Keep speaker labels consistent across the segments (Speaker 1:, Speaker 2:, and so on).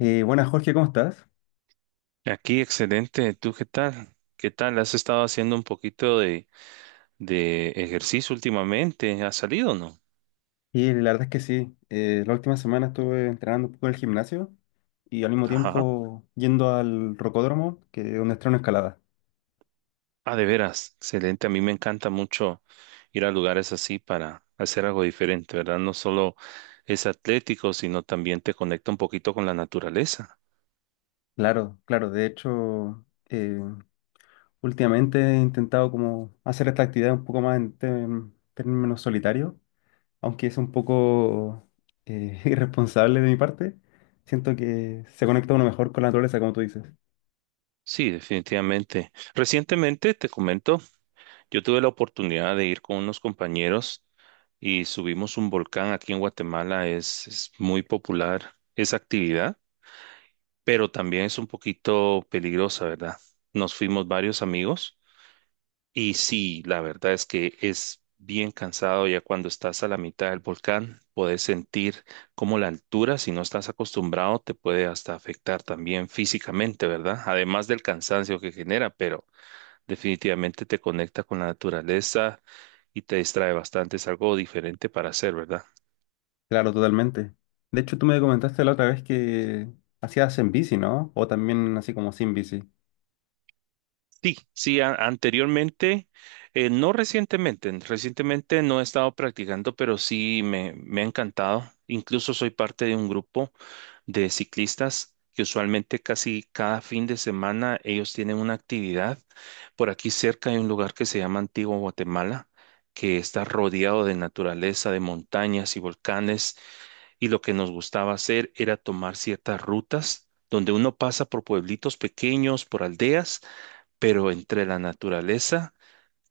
Speaker 1: Buenas, Jorge, ¿cómo estás?
Speaker 2: Aquí, excelente. ¿Tú qué tal? ¿Qué tal? ¿Has estado haciendo un poquito de ejercicio últimamente? ¿Has salido o no?
Speaker 1: Y la verdad es que sí, la última semana estuve entrenando un poco en el gimnasio y al mismo
Speaker 2: Ajá.
Speaker 1: tiempo yendo al rocódromo, que es donde estreno escalada.
Speaker 2: Ah, de veras. Excelente. A mí me encanta mucho ir a lugares así para hacer algo diferente, ¿verdad? No solo es atlético, sino también te conecta un poquito con la naturaleza.
Speaker 1: Claro, claro, de hecho, últimamente he intentado como hacer esta actividad un poco más en términos solitarios, aunque es un poco irresponsable de mi parte. Siento que se conecta uno mejor con la naturaleza, como tú dices.
Speaker 2: Sí, definitivamente. Recientemente, te comento, yo tuve la oportunidad de ir con unos compañeros y subimos un volcán aquí en Guatemala. Es muy popular esa actividad, pero también es un poquito peligrosa, ¿verdad? Nos fuimos varios amigos y sí, la verdad es que es bien cansado. Ya cuando estás a la mitad del volcán, puedes sentir como la altura, si no estás acostumbrado, te puede hasta afectar también físicamente, ¿verdad? Además del cansancio que genera, pero definitivamente te conecta con la naturaleza y te distrae bastante, es algo diferente para hacer, ¿verdad?
Speaker 1: Claro, totalmente. De hecho, tú me comentaste la otra vez que hacías en bici, ¿no? O también así como sin bici.
Speaker 2: Sí, sí, anteriormente, no recientemente, recientemente no he estado practicando, pero sí me ha encantado. Incluso soy parte de un grupo de ciclistas que usualmente casi cada fin de semana ellos tienen una actividad. Por aquí cerca hay un lugar que se llama Antigua Guatemala, que está rodeado de naturaleza, de montañas y volcanes, y lo que nos gustaba hacer era tomar ciertas rutas donde uno pasa por pueblitos pequeños, por aldeas, pero entre la naturaleza,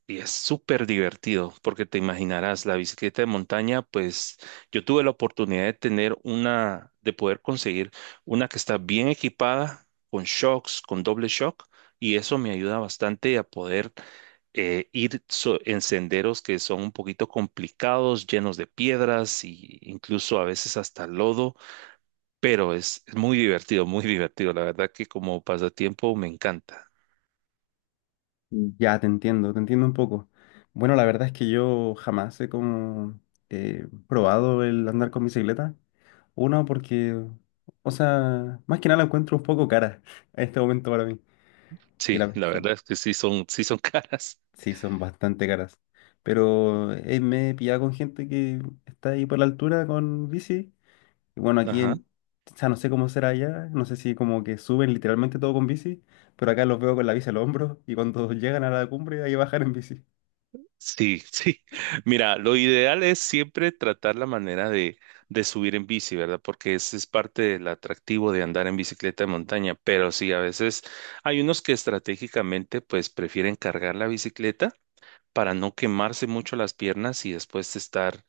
Speaker 2: y es súper divertido porque te imaginarás la bicicleta de montaña. Pues yo tuve la oportunidad de tener una, de poder conseguir una que está bien equipada con shocks, con doble shock, y eso me ayuda bastante a poder ir en senderos que son un poquito complicados, llenos de piedras e incluso a veces hasta lodo, pero es muy divertido, muy divertido. La verdad que como pasatiempo me encanta.
Speaker 1: Mm, ya, te entiendo un poco. Bueno, la verdad es que yo jamás he como probado el andar con bicicleta. Uno, porque, o sea, más que nada la encuentro un poco cara en este momento para mí. Sí,
Speaker 2: Sí,
Speaker 1: la,
Speaker 2: la
Speaker 1: son,
Speaker 2: verdad es que sí son caras.
Speaker 1: sí, son bastante caras. Pero me he pillado con gente que está ahí por la altura con bici. Y bueno, aquí
Speaker 2: Ajá.
Speaker 1: en, o sea, no sé cómo será allá, no sé si como que suben literalmente todo con bici, pero acá los veo con la bici al hombro y cuando llegan a la cumbre hay que bajar en bici.
Speaker 2: Sí, sí. Mira, lo ideal es siempre tratar la manera de subir en bici, ¿verdad? Porque ese es parte del atractivo de andar en bicicleta de montaña. Pero sí, a veces hay unos que estratégicamente pues prefieren cargar la bicicleta para no quemarse mucho las piernas y después estar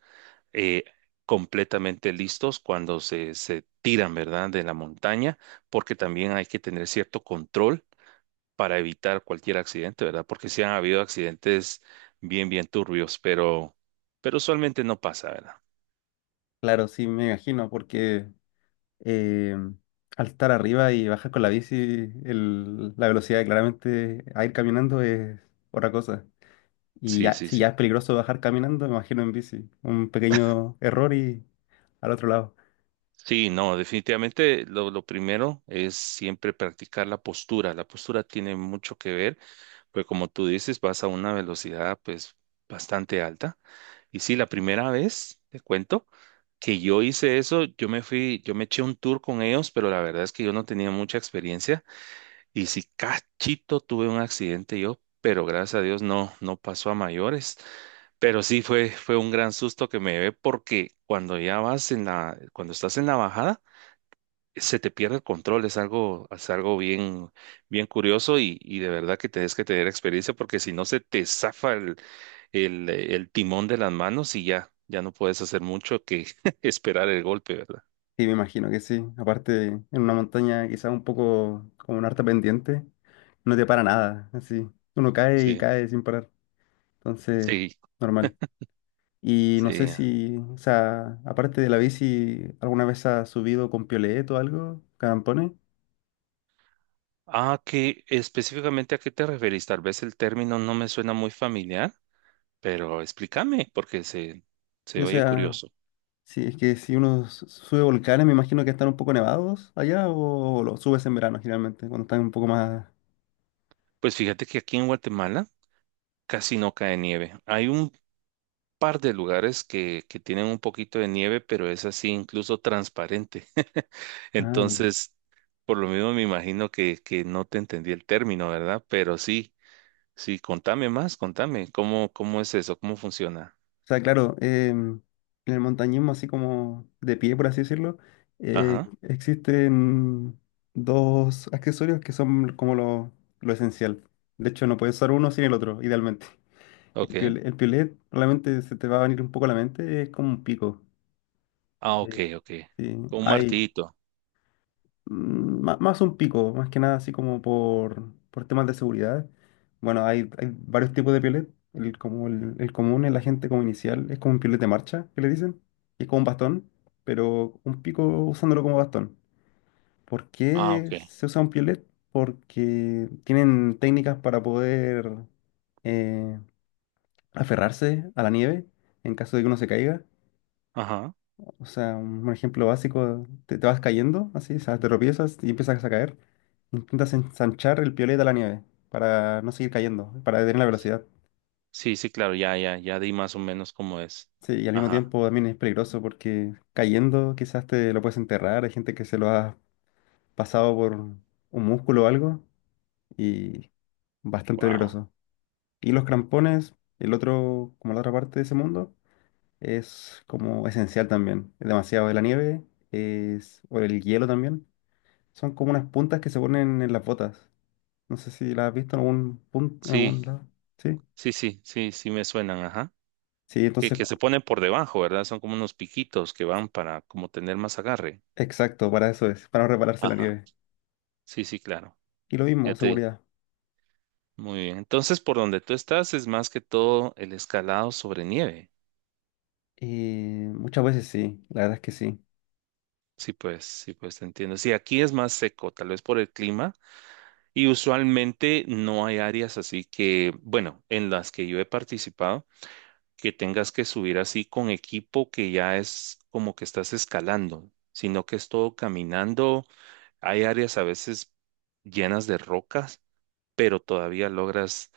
Speaker 2: eh, completamente listos cuando se tiran, ¿verdad? De la montaña, porque también hay que tener cierto control para evitar cualquier accidente, ¿verdad? Porque sí han habido accidentes bien, bien turbios, pero usualmente no pasa, ¿verdad?
Speaker 1: Claro, sí, me imagino, porque eh, al estar arriba y bajar con la bici, la velocidad claramente a ir caminando es otra cosa. Y
Speaker 2: Sí,
Speaker 1: ya,
Speaker 2: sí,
Speaker 1: si
Speaker 2: sí.
Speaker 1: ya es peligroso bajar caminando, me imagino en bici. Un pequeño error y al otro lado.
Speaker 2: Sí, no, definitivamente lo primero es siempre practicar la postura. La postura tiene mucho que ver, pues como tú dices, vas a una velocidad pues bastante alta. Y sí, la primera vez, te cuento, que yo hice eso, yo me fui, yo me eché un tour con ellos, pero la verdad es que yo no tenía mucha experiencia. Y si cachito tuve un accidente yo, pero gracias a Dios no, no pasó a mayores. Pero sí fue un gran susto que me llevé porque cuando ya vas en la, cuando estás en la bajada, se te pierde el control. Es algo bien, bien curioso, y de verdad que tenés que tener experiencia porque si no se te zafa el timón de las manos y ya, ya no puedes hacer mucho que esperar el golpe, ¿verdad?
Speaker 1: Sí, me imagino que sí. Aparte, en una montaña quizás un poco como una harta pendiente, no te para nada, así. Uno cae y
Speaker 2: Sí,
Speaker 1: cae sin parar. Entonces,
Speaker 2: sí,
Speaker 1: normal. Y no sé
Speaker 2: sí.
Speaker 1: si, o sea, aparte de la bici, ¿alguna vez has subido con piolet o algo? ¿Campones?
Speaker 2: Ah, ¿qué específicamente a qué te referís? Tal vez el término no me suena muy familiar, pero explícame porque
Speaker 1: Sí,
Speaker 2: se
Speaker 1: o
Speaker 2: oye
Speaker 1: sea,
Speaker 2: curioso.
Speaker 1: sí, es que si uno sube volcanes, me imagino que están un poco nevados allá o lo subes en verano generalmente, cuando están un poco más.
Speaker 2: Pues fíjate que aquí en Guatemala casi no cae nieve. Hay un par de lugares que tienen un poquito de nieve, pero es así incluso transparente.
Speaker 1: Ah, ya.
Speaker 2: Entonces, por lo mismo me imagino que no te entendí el término, ¿verdad? Pero sí, sí, contame más, contame, ¿cómo, cómo es eso? ¿Cómo funciona?
Speaker 1: O sea, claro, en el montañismo, así como de pie, por así decirlo,
Speaker 2: Ajá,
Speaker 1: existen dos accesorios que son como lo esencial. De hecho, no puedes usar uno sin el otro, idealmente.
Speaker 2: ok.
Speaker 1: El piolet, probablemente se te va a venir un poco a la mente, es como un pico.
Speaker 2: Ah, ok,
Speaker 1: Eh,
Speaker 2: ok.
Speaker 1: sí,
Speaker 2: Con un
Speaker 1: hay.
Speaker 2: martillito.
Speaker 1: Mm, más un pico, más que nada así como por temas de seguridad. Bueno, hay varios tipos de piolet. El, como el común, el agente como inicial, es como un piolet de marcha, que le dicen. Y es como un bastón, pero un pico usándolo como bastón. ¿Por
Speaker 2: Ah,
Speaker 1: qué
Speaker 2: ok.
Speaker 1: se usa un piolet? Porque tienen técnicas para poder eh, aferrarse a la nieve en caso de que uno se caiga.
Speaker 2: Ajá.
Speaker 1: O sea, un ejemplo básico, te vas cayendo así, o sea, te tropiezas y empiezas a caer. Intentas ensanchar el piolet a la nieve para no seguir cayendo, para detener la velocidad.
Speaker 2: Sí, sí, claro, ya, ya, ya di más o menos cómo es.
Speaker 1: Sí, y al mismo
Speaker 2: Ajá.
Speaker 1: tiempo también es peligroso porque cayendo quizás te lo puedes enterrar. Hay gente que se lo ha pasado por un músculo o algo y bastante
Speaker 2: Wow.
Speaker 1: peligroso. Y los crampones, el otro, como la otra parte de ese mundo, es como esencial también. Es demasiado de la nieve, es, o el hielo también. Son como unas puntas que se ponen en las botas. No sé si las has visto en algún punto, en algún
Speaker 2: Sí,
Speaker 1: lado. Sí.
Speaker 2: sí, sí, sí, sí me suenan, ajá.
Speaker 1: Sí, entonces,
Speaker 2: Que se ponen por debajo, ¿verdad? Son como unos piquitos que van para como tener más agarre.
Speaker 1: exacto, para eso es, para no repararse la
Speaker 2: Ajá.
Speaker 1: nieve.
Speaker 2: Sí, sí, claro.
Speaker 1: Y lo mismo,
Speaker 2: Ya te.
Speaker 1: seguridad.
Speaker 2: Muy bien. Entonces, por donde tú estás es más que todo el escalado sobre nieve.
Speaker 1: Muchas veces sí, la verdad es que sí.
Speaker 2: Sí, pues te entiendo. Sí, aquí es más seco, tal vez por el clima. Y usualmente no hay áreas así que, bueno, en las que yo he participado, que tengas que subir así con equipo que ya es como que estás escalando, sino que es todo caminando. Hay áreas a veces llenas de rocas, pero todavía logras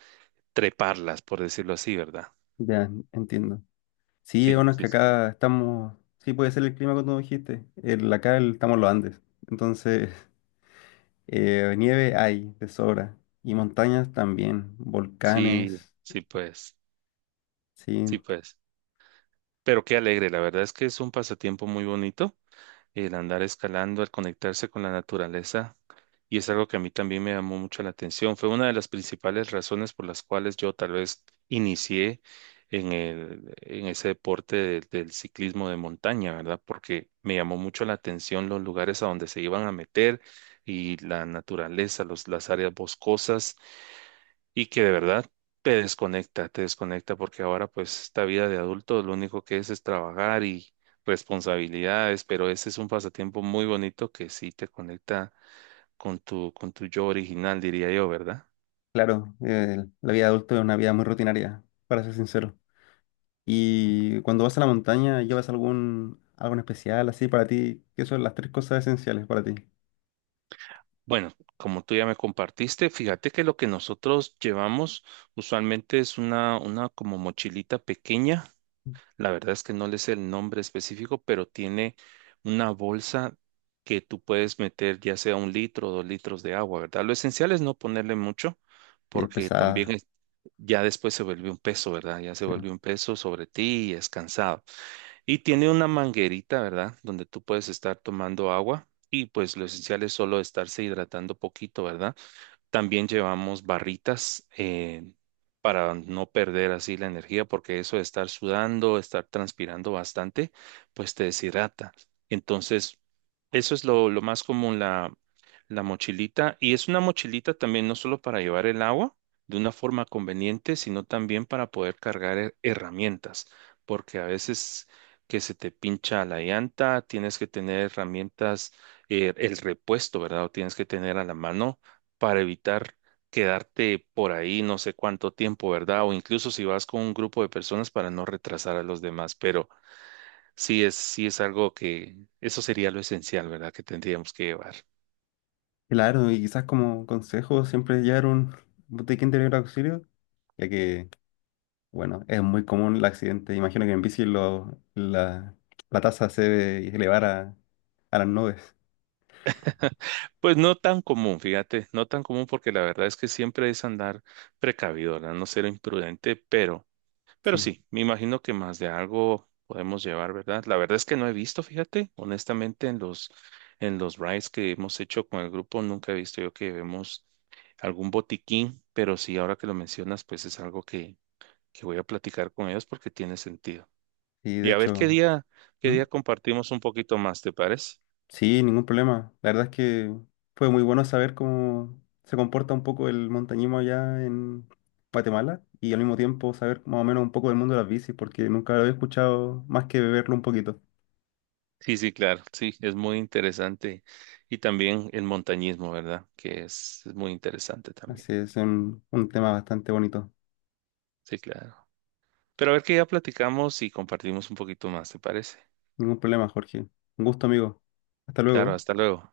Speaker 2: treparlas, por decirlo así, ¿verdad?
Speaker 1: Ya, entiendo. Sí,
Speaker 2: Sí,
Speaker 1: bueno, es
Speaker 2: sí,
Speaker 1: que
Speaker 2: sí,
Speaker 1: acá estamos. Sí, puede ser el clima que tú dijiste. El, acá estamos en los Andes. Entonces, nieve hay, de sobra. Y montañas también,
Speaker 2: sí,
Speaker 1: volcanes.
Speaker 2: sí, pues, sí,
Speaker 1: Sí,
Speaker 2: pues. Pero qué alegre, la verdad es que es un pasatiempo muy bonito el andar escalando, el conectarse con la naturaleza. Y es algo que a mí también me llamó mucho la atención. Fue una de las principales razones por las cuales yo tal vez inicié en el, en ese deporte del ciclismo de montaña, ¿verdad? Porque me llamó mucho la atención los lugares a donde se iban a meter y la naturaleza, los, las áreas boscosas, y que de verdad te desconecta porque ahora pues esta vida de adulto lo único que es trabajar y responsabilidades, pero ese es un pasatiempo muy bonito que sí te conecta con con tu yo original, diría yo, ¿verdad?
Speaker 1: claro, la vida adulta es una vida muy rutinaria, para ser sincero. Y cuando vas a la montaña, ¿llevas algún, algo en especial así para ti? ¿Qué son las tres cosas esenciales para ti?
Speaker 2: Bueno, como tú ya me compartiste, fíjate que lo que nosotros llevamos usualmente es una como mochilita pequeña. La verdad es que no le sé el nombre específico, pero tiene una bolsa que tú puedes meter ya sea un litro o dos litros de agua, ¿verdad? Lo esencial es no ponerle mucho
Speaker 1: Y es
Speaker 2: porque también
Speaker 1: pesada,
Speaker 2: ya después se vuelve un peso, ¿verdad? Ya se
Speaker 1: sí.
Speaker 2: vuelve un peso sobre ti y es cansado. Y tiene una manguerita, ¿verdad? Donde tú puedes estar tomando agua, y pues lo esencial es solo estarse hidratando poquito, ¿verdad? También llevamos barritas, para no perder así la energía, porque eso de estar sudando, estar transpirando bastante, pues te deshidrata. Entonces, eso es lo más común, la mochilita. Y es una mochilita también no solo para llevar el agua de una forma conveniente, sino también para poder cargar herramientas, porque a veces que se te pincha la llanta, tienes que tener herramientas, el repuesto, ¿verdad? O tienes que tener a la mano para evitar quedarte por ahí no sé cuánto tiempo, ¿verdad? O incluso si vas con un grupo de personas para no retrasar a los demás, pero sí sí es algo que, eso sería lo esencial, ¿verdad? Que tendríamos que llevar.
Speaker 1: Claro, y quizás como consejo, siempre llevar un botiquín de primer auxilio, ya que, bueno, es muy común el accidente. Imagino que en bici la, la tasa se debe elevar a las nubes.
Speaker 2: Pues no tan común, fíjate, no tan común porque la verdad es que siempre es andar precavido, ¿verdad? No ser imprudente, pero... Pero
Speaker 1: Sí,
Speaker 2: sí, me imagino que más de algo podemos llevar, ¿verdad? La verdad es que no he visto, fíjate, honestamente, en los rides que hemos hecho con el grupo, nunca he visto yo que vemos algún botiquín, pero sí, ahora que lo mencionas, pues es algo que voy a platicar con ellos porque tiene sentido.
Speaker 1: y de
Speaker 2: Y a ver
Speaker 1: hecho.
Speaker 2: qué
Speaker 1: ¿Mm?
Speaker 2: día compartimos un poquito más, ¿te parece?
Speaker 1: Sí, ningún problema. La verdad es que fue muy bueno saber cómo se comporta un poco el montañismo allá en Guatemala y al mismo tiempo saber más o menos un poco del mundo de las bicis, porque nunca lo había escuchado más que beberlo un poquito.
Speaker 2: Sí, sí, claro, sí, es muy interesante. Y también el montañismo, ¿verdad? Que es muy interesante también.
Speaker 1: Así es un tema bastante bonito.
Speaker 2: Sí, claro. Pero a ver que ya platicamos y compartimos un poquito más, ¿te parece?
Speaker 1: Ningún problema, Jorge. Un gusto, amigo. Hasta
Speaker 2: Claro,
Speaker 1: luego.
Speaker 2: hasta luego.